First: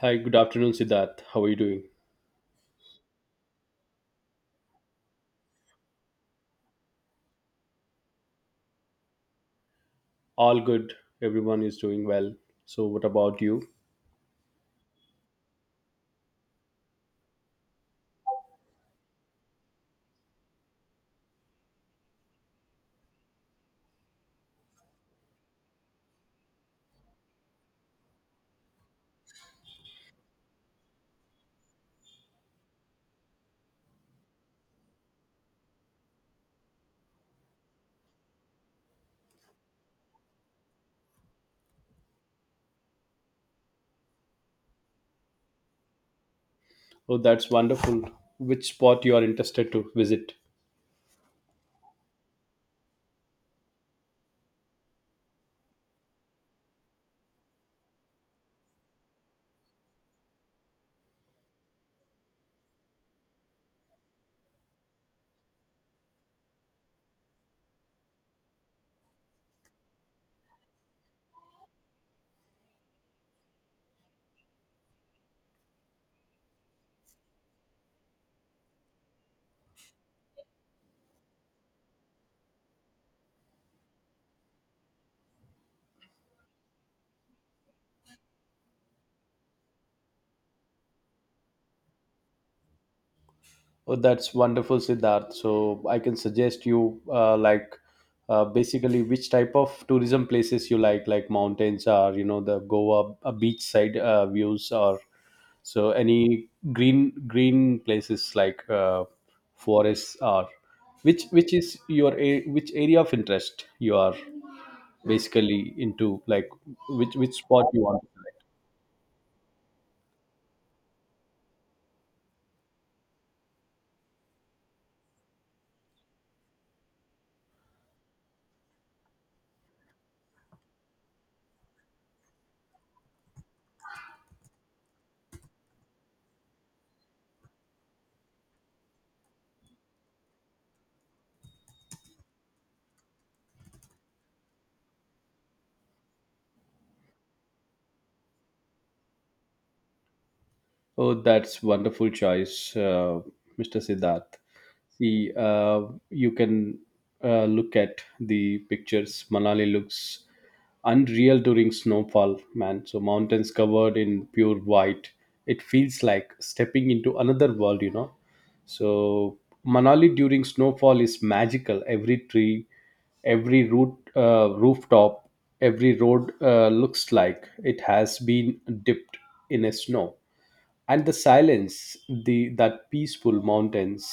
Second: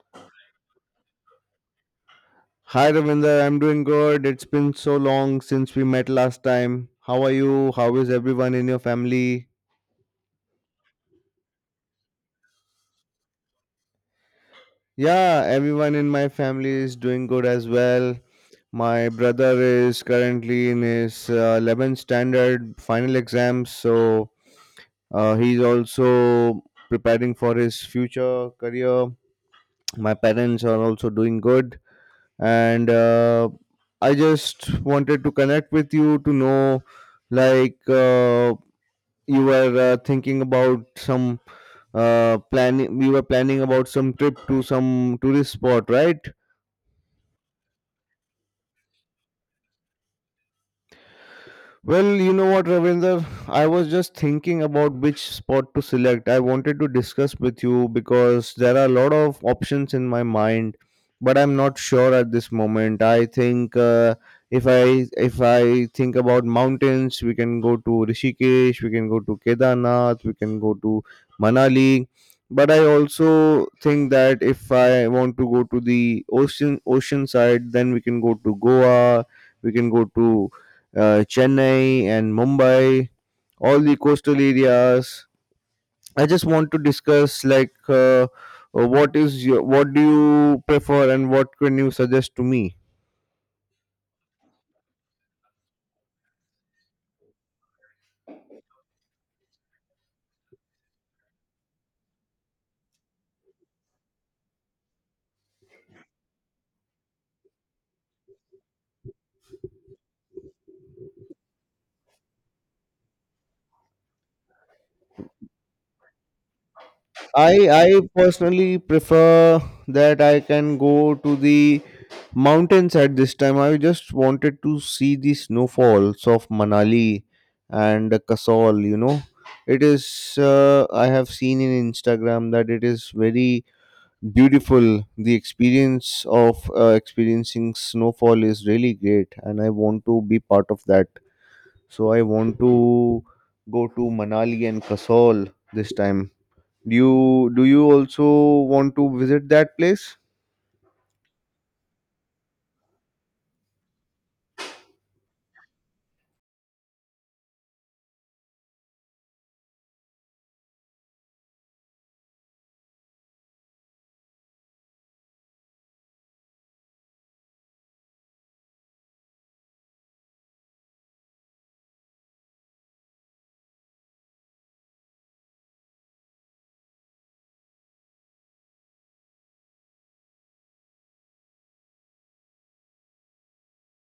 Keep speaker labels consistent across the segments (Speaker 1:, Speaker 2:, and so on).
Speaker 1: Hi, good afternoon, Siddharth. How are you doing?
Speaker 2: Hi Ravinder, I'm doing good. It's been so long since we met last time. How are you? How is everyone in your family?
Speaker 1: All good. Everyone is doing well. So, what about you?
Speaker 2: Yeah, everyone in my family is doing good as well. My brother is currently in his 11th standard final exams, so he's also preparing for his future career. My parents are also doing good, and I just wanted to connect with you to know like uh, you were thinking about some planning. We were planning about some trip to some tourist spot, right?
Speaker 1: Oh, that's wonderful. Which spot you are interested to visit?
Speaker 2: Well, you know what, Ravinder? I was just thinking about which spot to select. I wanted to discuss with you because there are a lot of options in my mind, but I'm not sure at this moment. I think if I think about mountains, we can go to Rishikesh, we can go to Kedarnath, we can go to Manali. But I also think that if I want to go to the ocean side, then we can go to Goa, we can go to Chennai and Mumbai, all the coastal areas. I just want to discuss what do you prefer and what can you suggest to me?
Speaker 1: Oh, that's wonderful, Siddharth. So, I can suggest you like basically which type of tourism places you like mountains or you know the Goa beachside views or so any green places like forests or which is your which area of interest you are basically into, like which
Speaker 2: I
Speaker 1: spot you
Speaker 2: I
Speaker 1: want to.
Speaker 2: personally prefer that I can go to the mountains at this time. I just wanted to see the snowfalls of Manali and Kasol. You know, it is I have seen in Instagram that it is very beautiful. The experience of experiencing snowfall is really great, and I want to be part of that, so I want to go to Manali and Kasol this time. Do you also want to visit that place?
Speaker 1: Oh, that's wonderful choice, Mr. Siddharth. See, you can look at the pictures. Manali looks unreal during snowfall, man. So mountains covered in pure white. It feels like stepping into another world, you know. So Manali during snowfall is magical. Every tree, every root, rooftop, every road looks like it has been dipped in a snow, and the silence, the that peaceful mountains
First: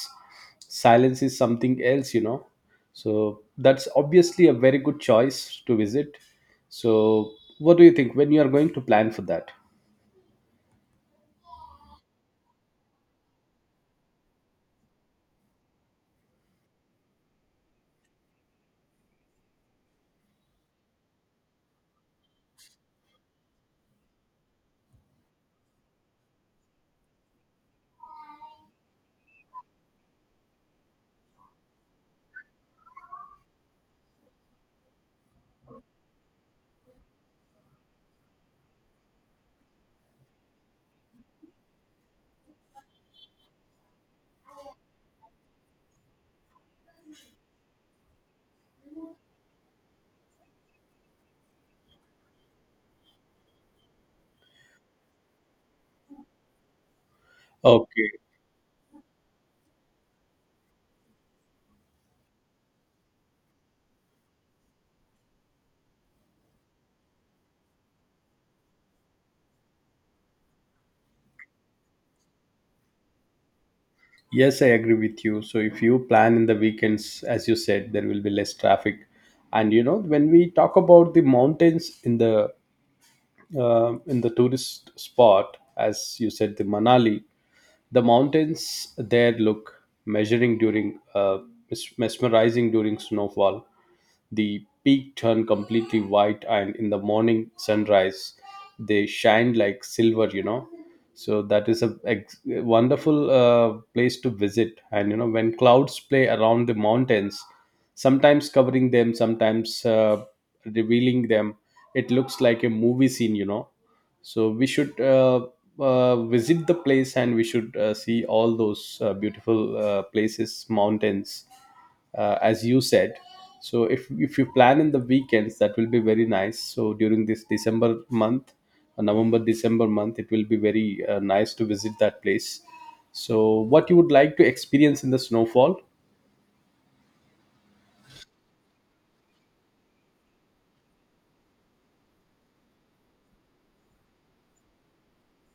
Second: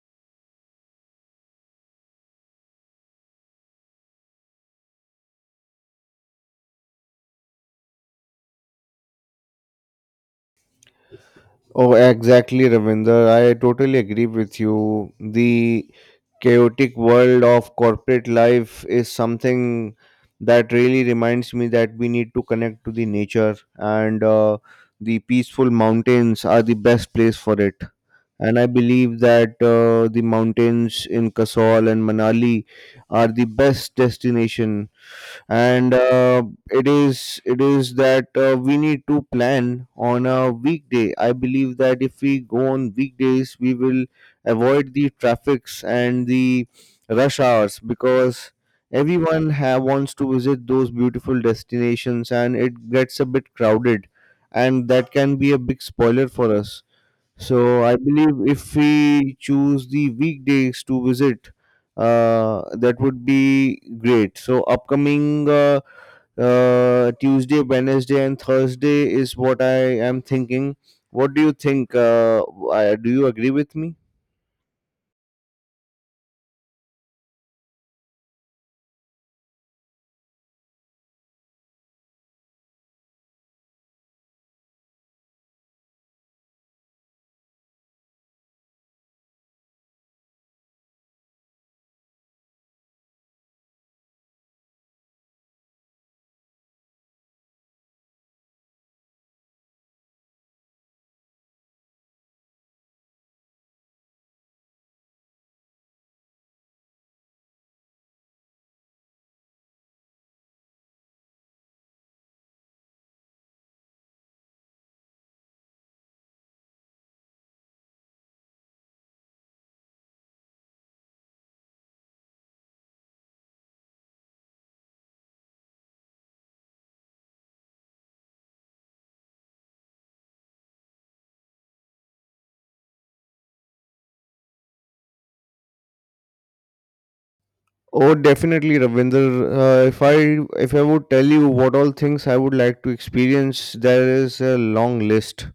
Speaker 1: silence is something else, you know. So that's obviously a very good choice to visit. So what do you think? When you are going to plan for that?
Speaker 2: Oh, exactly, Ravinder. I totally agree with you. The chaotic world of corporate life is something that really reminds me that we need to connect to the nature, and the peaceful mountains are the best place for it. And I believe that the mountains in Kasol and Manali are the best destination, and it is that we need to plan on a weekday. I believe that if we go on weekdays we will avoid the traffics and the rush hours because wants to visit those beautiful destinations and it gets a bit crowded, and that can be a big spoiler for us. So I
Speaker 1: Okay.
Speaker 2: believe if we choose the weekdays to visit, that would be great. So upcoming Tuesday, Wednesday, and Thursday is what I am thinking. What do you think? Do you agree with me?
Speaker 1: Yes, I agree with you. So if you plan in the weekends as you said, there will be less traffic. And you know, when we talk about the mountains in the tourist spot, as you said, the Manali, the mountains there look measuring during mesmerizing during snowfall. The peak turned completely white, and in the morning sunrise, they shined like silver, you know. So that is a wonderful place to visit. And you know, when clouds play around the mountains, sometimes covering them, sometimes revealing them, it looks like a movie scene, you know. So we should visit the place, and we should see all those beautiful places, mountains, as you said. So if you plan in the weekends, that will be very nice. So during this December month, November December month, it will be very nice to visit that place. So what you would like to experience in the snowfall?
Speaker 2: Oh, definitely, Ravinder. If I would tell you what all things I would like to experience, there is a long list.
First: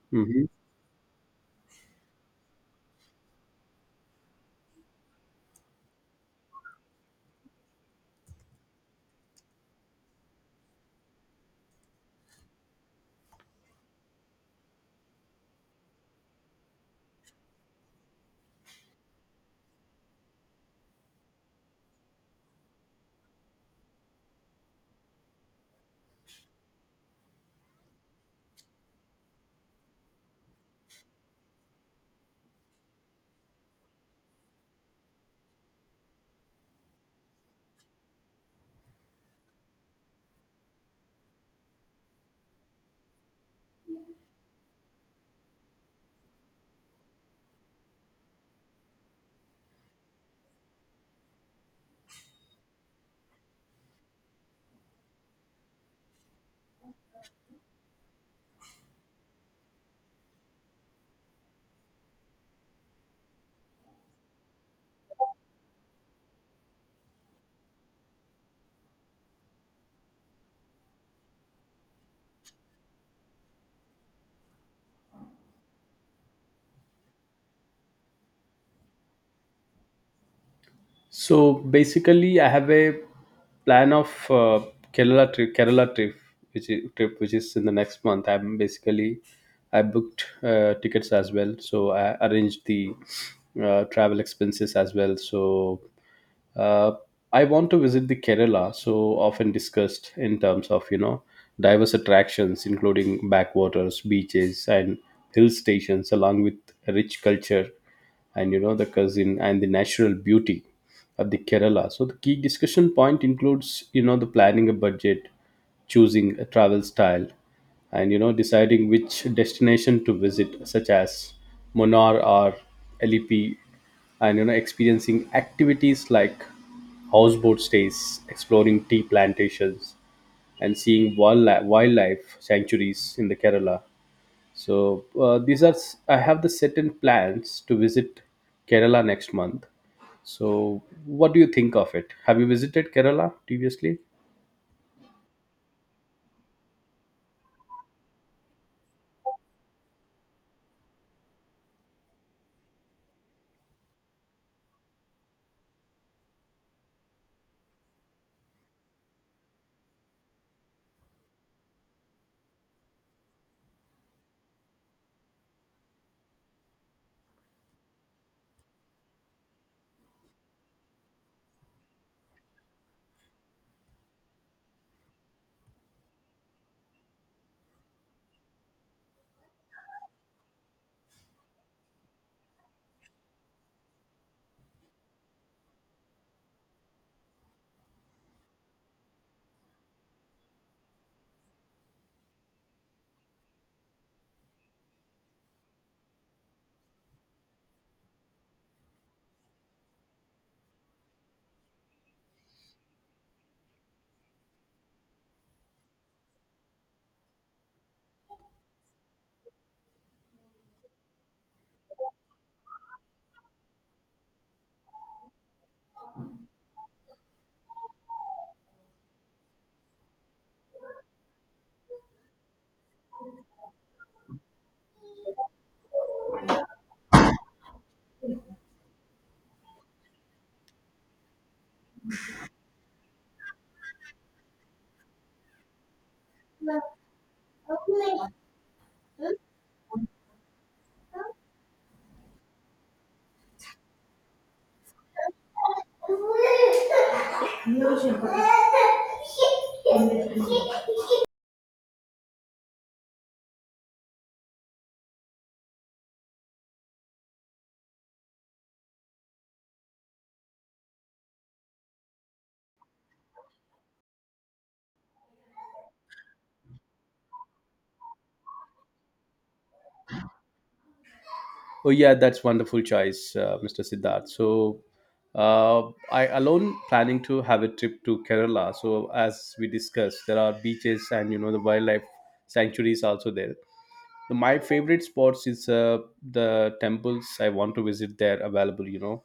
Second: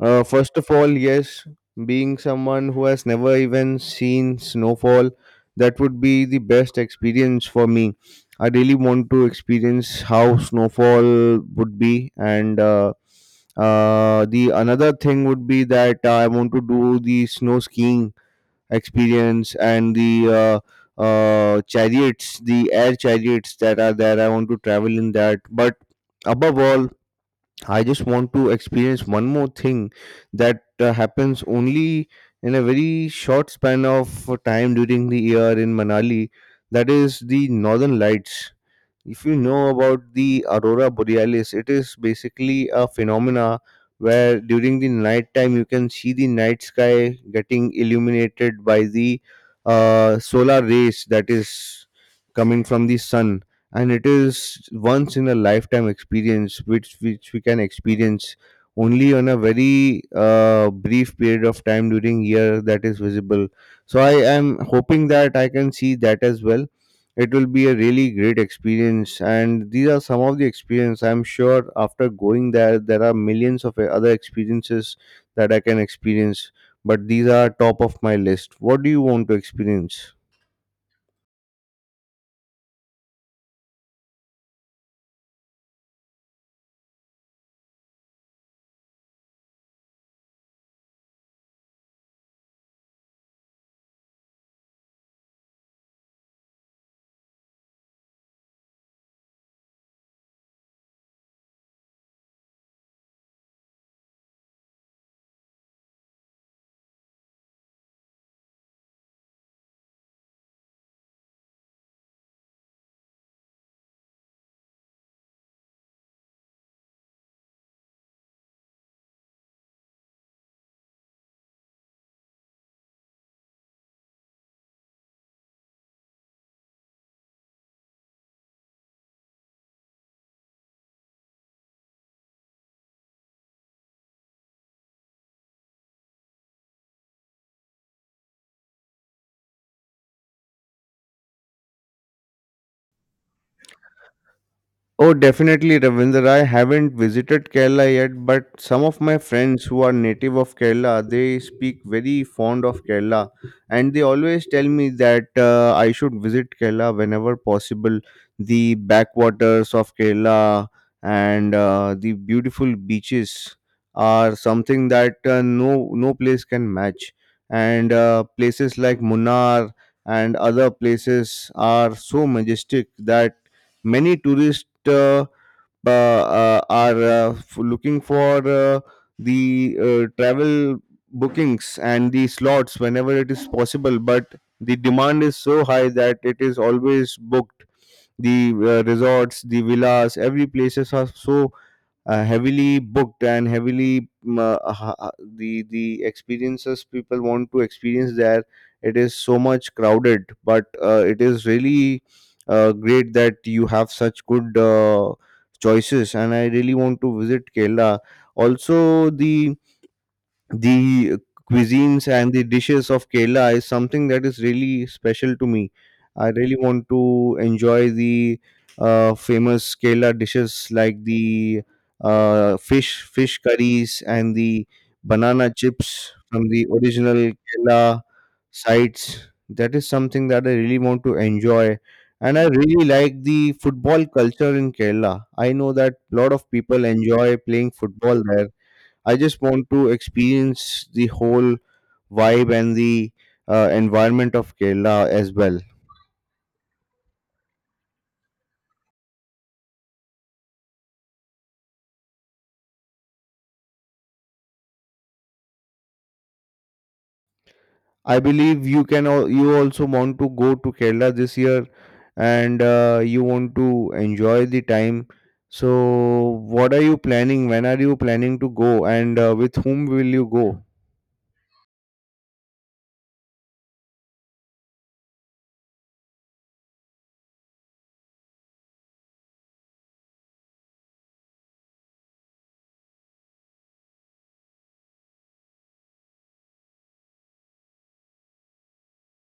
Speaker 1: Mhm.
Speaker 2: First of all, yes, being someone who has never even seen snowfall, that would be the best experience for me. I really want to experience how snowfall would be, and the another thing would be that I want to do the snow skiing experience and the chariots, the air chariots that are there. I want to travel in that, but above all I just want to experience one more thing that happens only in a very short span of time during the year in Manali. That is the Northern Lights. If you know about the aurora borealis, it is basically a phenomena where during the night time you can see the night sky getting illuminated by the solar rays that is coming from the sun, and it is once in a lifetime experience which we can experience only on a very brief period of time during year that is visible. So I am hoping that I can see that as well. It will be a really great experience, and these are some of the experience. I'm sure after going there, there are millions of other experiences that I can experience, but these are top of my list. What do you want to experience?
Speaker 1: So basically, I have a plan of Kerala trip which is in the next month. I'm basically, I booked tickets as well, so I arranged the travel expenses as well. So uh, I want to visit the Kerala, so often discussed in terms of, you know, diverse attractions, including backwaters, beaches, and hill stations, along with rich culture, and you know, the cousin and the natural beauty of the Kerala. So the key discussion point includes, you know, the planning a budget, choosing a travel style, and you know, deciding which destination to visit, such as Monar or LEP, and you know, experiencing activities like houseboat stays, exploring tea plantations, and seeing wildlife sanctuaries in the Kerala. So these are s- I have the certain plans to visit Kerala next month. So what do you think of it? Have you visited Kerala previously?
Speaker 2: Oh, definitely, Ravinder. I haven't visited Kerala yet, but some of my friends who are native of Kerala, they speak very fond of Kerala, and they always tell me that I should visit Kerala whenever possible. The backwaters of Kerala and the beautiful beaches are something that no place can match, and places like Munnar and other places are so majestic that many tourists are looking for the travel bookings and the slots whenever it is possible, but the demand is so high that it is always booked. The resorts, the villas, every places are so heavily booked and heavily the experiences people want to experience there, it is so much crowded, but it is really great that you have such good choices, and I really want to visit Kerala. Also, the cuisines and the dishes of Kerala is something that is really special to me. I really want to enjoy the famous Kerala dishes like the fish curries and the banana chips from the original Kerala sites. That is something that I really want to enjoy. And I really like the football culture in Kerala. I know that a lot of people enjoy playing football there. I just want to experience the whole vibe and the environment of Kerala as well. I believe you can you also want to go to Kerala this year, and you want to enjoy the time. So what are you planning? When are you planning to go, and with whom will you go?
Speaker 1: Oh yeah, that's wonderful choice, Mr. Siddharth. So I alone planning to have a trip to Kerala. So as we discussed, there are beaches, and you know, the wildlife sanctuaries also there. My favorite spots is the temples I want to visit there. Available, you know,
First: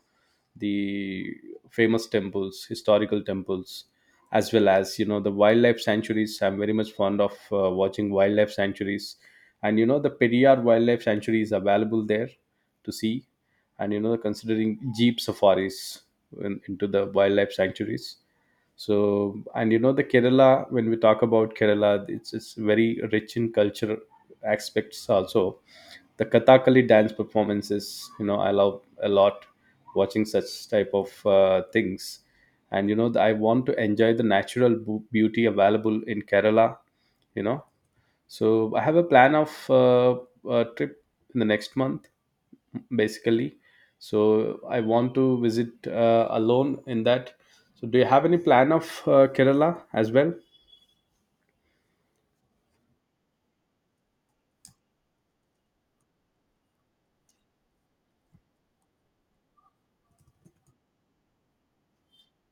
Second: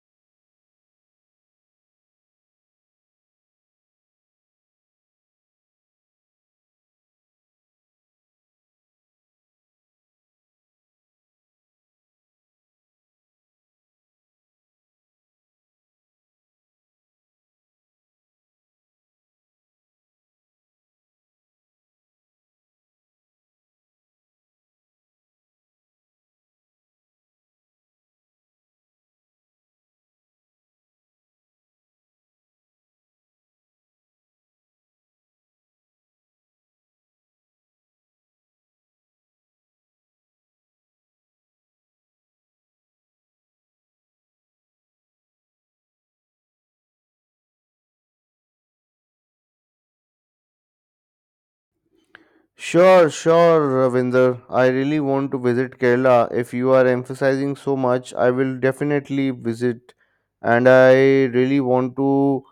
Speaker 1: the famous temples, historical temples, as well as, you know, the wildlife sanctuaries. I'm very much fond of watching wildlife sanctuaries, and you know, the Periyar wildlife sanctuary is available there to see, and you know, considering jeep safaris in, into the wildlife sanctuaries. So, and you know, the Kerala, when we talk about Kerala, it's very rich in culture aspects also, the Kathakali dance performances, you know, I love a lot watching such type of things. And you know, I want to enjoy the natural beauty available in Kerala, you know. So I have a plan of a trip in the next month basically. So I want to visit alone in that. So do you have any plan of Kerala as well?
Speaker 2: Sure, sure, Ravinder. I really want to visit Kerala. If you are emphasizing so much, I will definitely visit, and I really want to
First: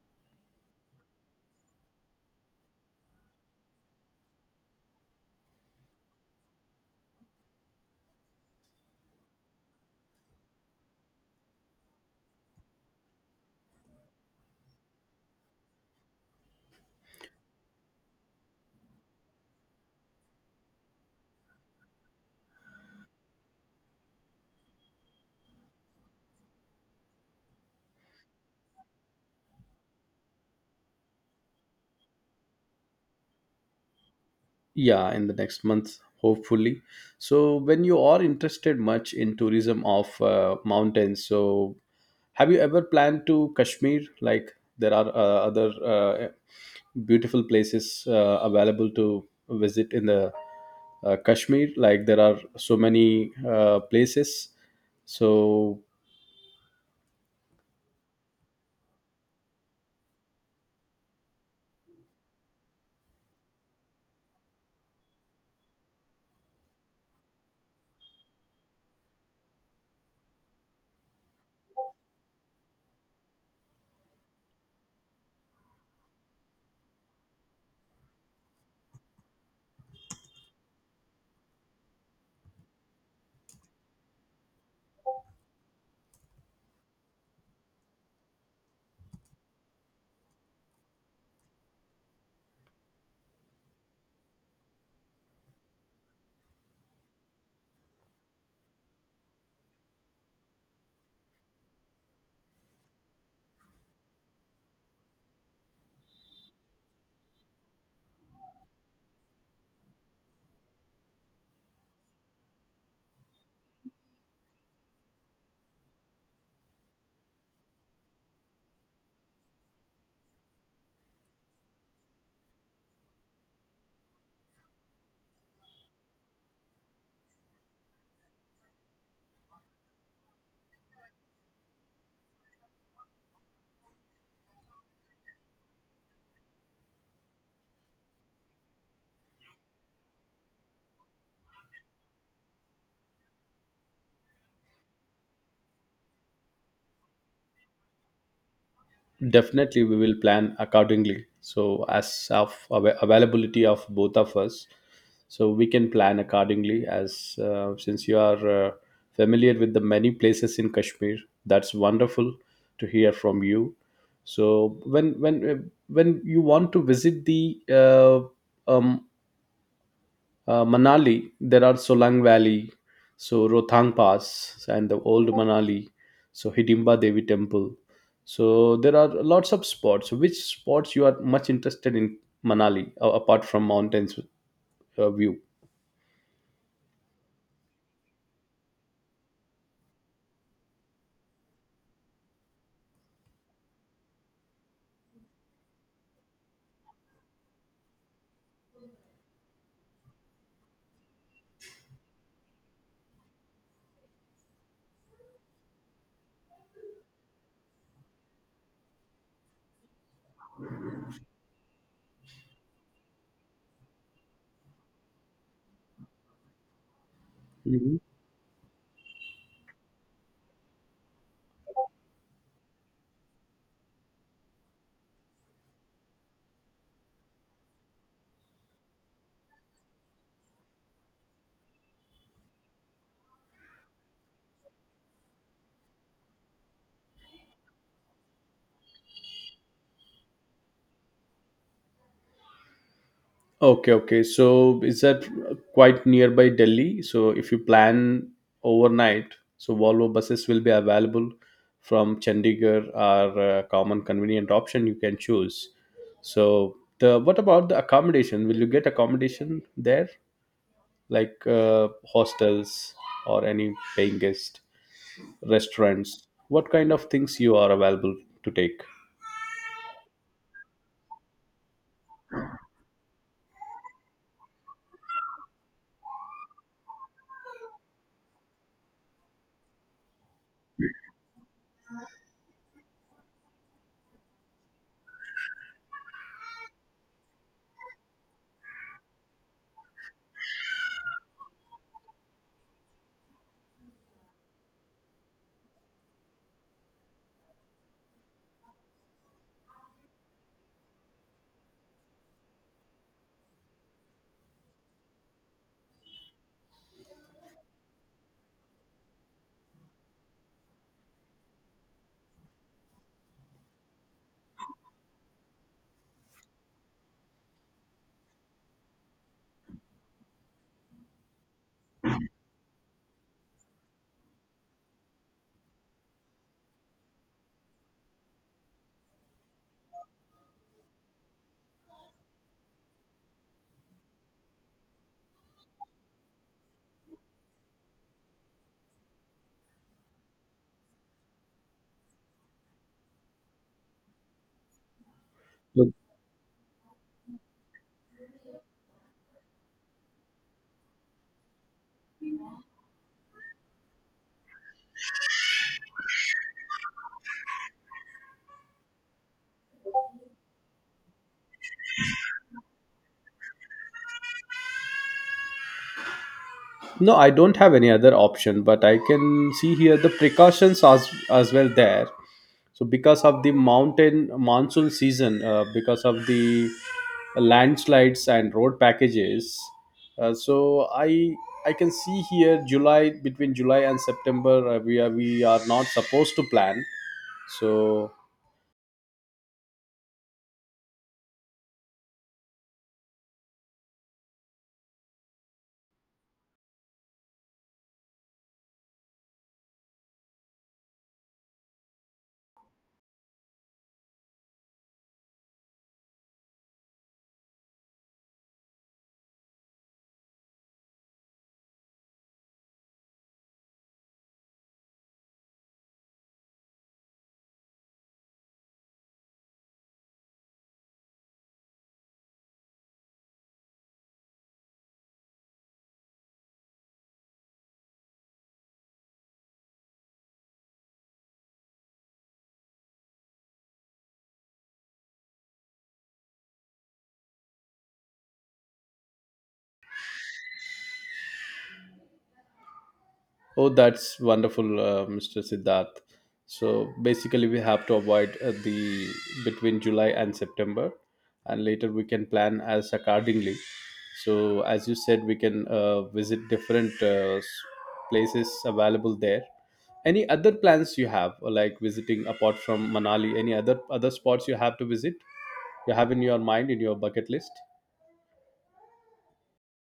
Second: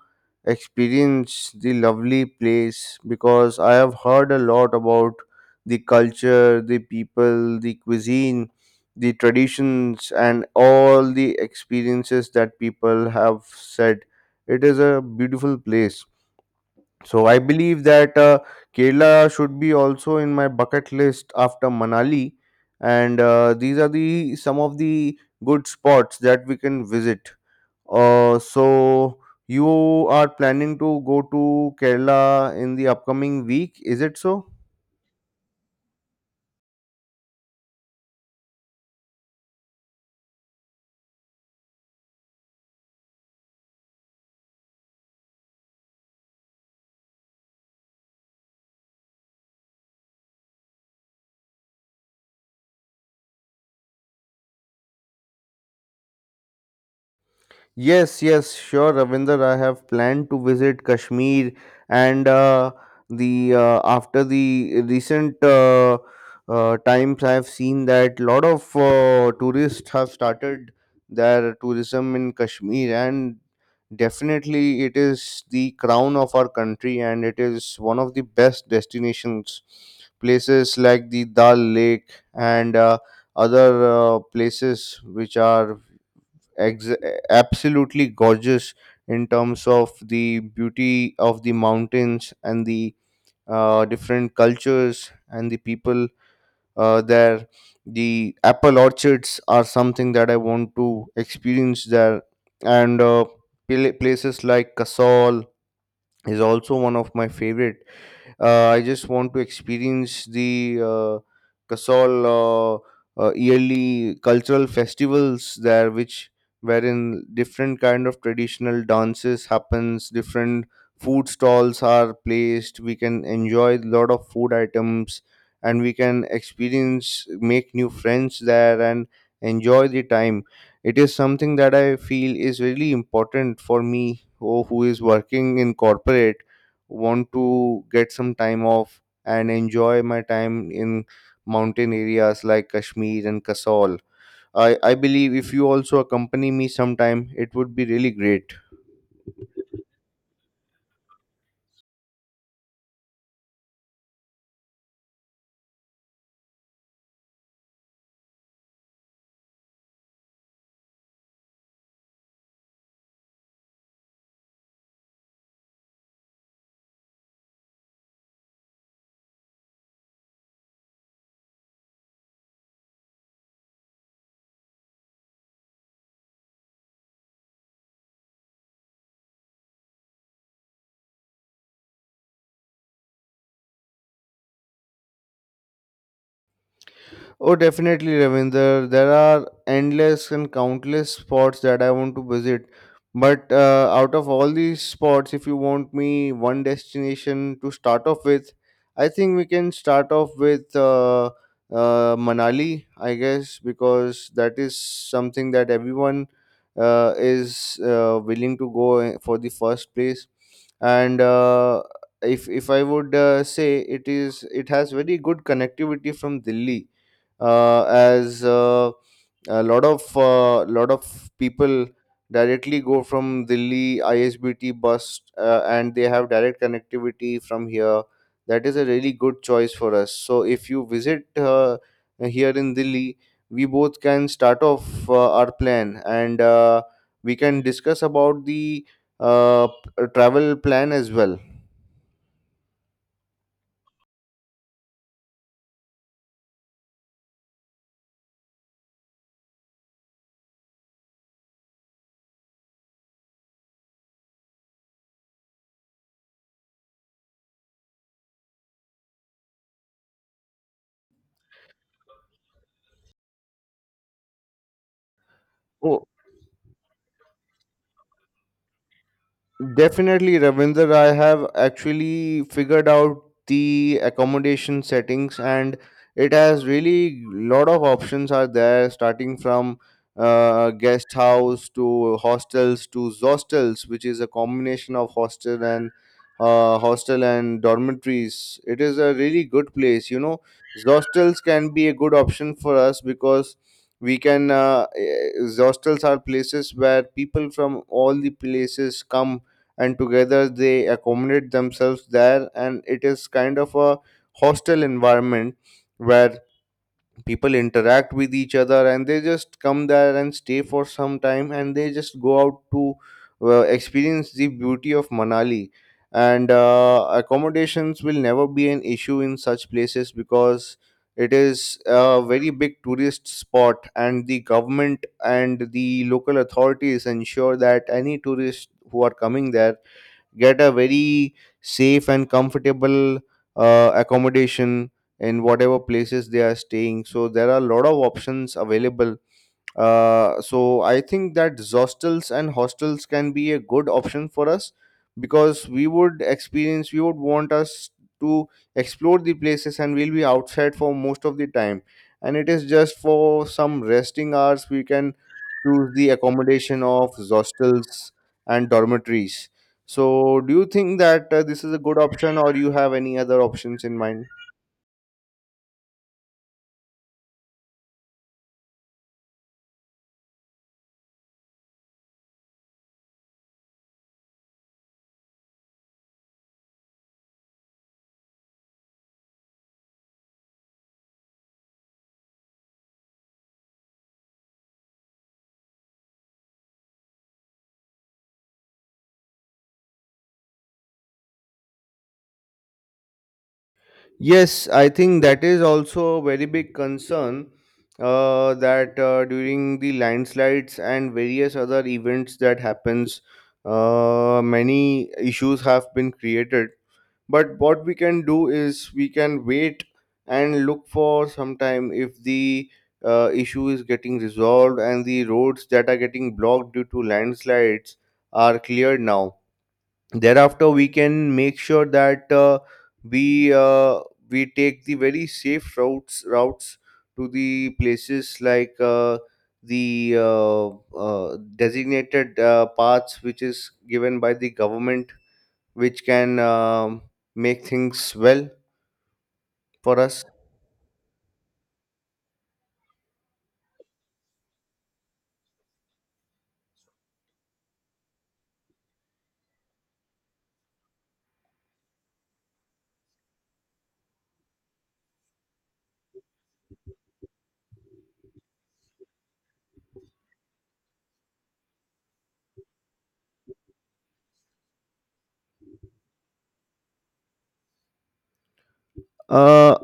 Speaker 2: experience the lovely place because I have heard a lot about the culture, the people, the cuisine, the traditions, and all the experiences that people have said. It is a beautiful place. So I believe that Kerala should be also in my bucket list after Manali, and these are the some of the good spots that we can visit. So you are planning to go to Kerala in the upcoming week, is it so?
Speaker 1: Yeah, in the next month hopefully. So when you are interested much in tourism of mountains, so have you ever planned to Kashmir? Like, there are other beautiful places available to visit in the Kashmir. Like, there are so many places. So,
Speaker 2: Yes, yes, sure, Ravinder. I have planned to visit Kashmir, and the after the recent times, I have seen that lot of tourists have started their tourism in Kashmir, and definitely it is the crown of our country, and it is one of the best destinations. Places like the Dal Lake and other places which are ex- absolutely gorgeous in terms of the beauty of the mountains and the different cultures and the people there. The apple orchards are something that I want to experience there, and places like Kasol is also one of my favorite. I just want to experience the Kasol yearly cultural festivals there, which wherein different kind of traditional dances happens, different food stalls are placed. We can enjoy a lot of food items, and we can experience make new friends there and enjoy the time. It is something that I feel is really important for me, who is working in corporate, want to get some time off and enjoy my time in mountain areas like Kashmir and Kasol. I believe if you also accompany me sometime, it would be really great.
Speaker 1: definitely, we will plan accordingly. So, as of availability of both of us, so we can plan accordingly. As since you are familiar with the many places in Kashmir, that's wonderful to hear from you. So, when you want to visit the um, Manali, there are Solang Valley, so Rothang Pass, and the old Manali, so Hidimba Devi Temple. So there are lots of spots. Which spots you are much interested in Manali, apart from mountains view?
Speaker 2: Oh, definitely, Ravinder. There are endless and countless spots that I want to visit. But out of all these spots, if you want me one destination to start off with, I think we can start off with Manali, I guess, because that is something that everyone is willing to go for the first place. And if I would say it is, it has very good connectivity from Delhi
Speaker 1: Mhm.
Speaker 2: as a lot of people directly go from Delhi ISBT bus and they have direct connectivity from here. That is a really good choice for us. So if you visit here in Delhi, we both can start off our plan, and we can discuss about the travel plan as well.
Speaker 1: Okay, okay. So is that quite nearby Delhi? So if you plan overnight, so Volvo buses will be available from Chandigarh are a common convenient option you can choose. So the, what about the accommodation? Will you get accommodation there, like hostels or any paying guest restaurants? What kind of things you are available to take?
Speaker 2: Definitely, Ravinder. I have actually figured out the accommodation settings, and it has really lot of options are there, starting from guest house to hostels to zostels, which is a combination of hostel and dormitories. It is a really good place. You know, zostels can be a good option for us because we can. Zostels are places where people from all the places come and together they accommodate themselves there, and it is kind of a hostel environment where people interact with each other, and they just come there and stay for some time, and they just go out to experience the beauty of Manali, and accommodations will never be an issue in such places because it is a very big tourist spot, and the government and the local authorities ensure that any tourists who are coming there get a very safe and comfortable accommodation in whatever places they are staying. So there are a lot of options available. So I think that hostels and hostels can be a good option for us because we would experience, we would want us to explore the places, and we'll be outside for most of the time. And it is just for some resting hours we can choose the accommodation of hostels and dormitories. So do you think that this is a good option, or you have any other options in mind?
Speaker 1: No, I don't have any other option, but I can see here the precautions as well there. So because of the mountain monsoon season, because of the landslides and road packages, so I can see here July, between July and September, we are not supposed to plan. So,
Speaker 2: Yes, I think that is also a very big concern that during the landslides and various other events that happens, many issues have been created. But what we can do is we can wait and look for some time if the issue is getting resolved and the roads that are getting blocked due to landslides are cleared now. Thereafter, we can make sure that we uh, we take the very safe routes to the places like the designated paths which is given by the government, which can make things well for us.
Speaker 1: oh, that's wonderful, Mr. Siddharth. So basically, we have to avoid the between July and September, and later we can plan as accordingly. So as you said, we can visit different places available there. Any other plans you have, or like visiting apart from Manali? Any other spots you have to visit? You have in your mind, in your bucket list?
Speaker 2: Uh,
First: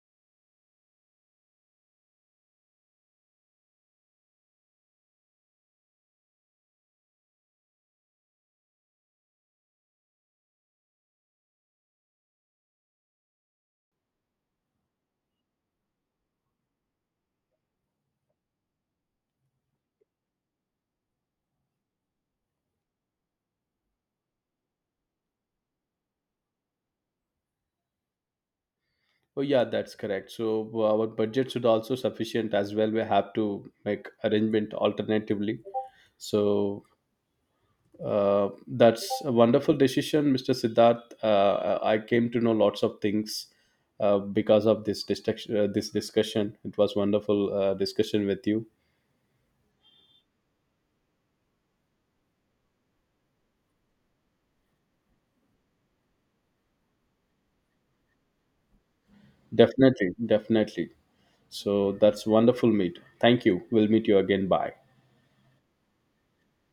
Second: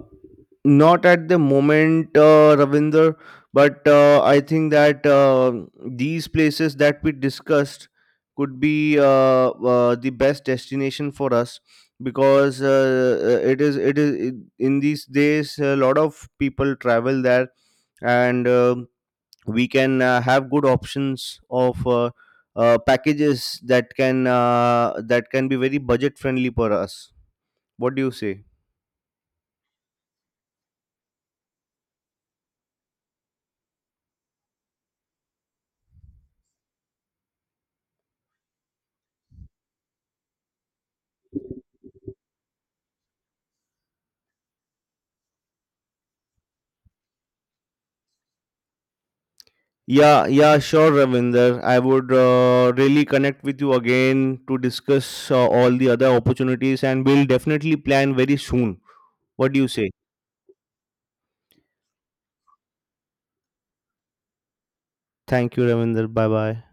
Speaker 2: not at the moment, Ravinder, but I think that these places that we discussed could be the best destination for us because in these days a lot of people travel there, and we can have good options of packages that can be very budget friendly for us. What do you say?
Speaker 1: Oh yeah, that's correct. So our budget should also sufficient as well. We have to make arrangement alternatively. So that's a wonderful decision, Mr. Siddharth. I came to know lots of things because of this discussion. It was wonderful discussion with you.
Speaker 2: Yeah, yeah, sure, Ravinder. I would really connect with you again to discuss all the other opportunities, and we'll definitely plan very soon. What do you say?
Speaker 1: Definitely, definitely. So that's wonderful meet. Thank you. We'll meet you again. Bye.
Speaker 2: Thank you, Ravinder. Bye bye.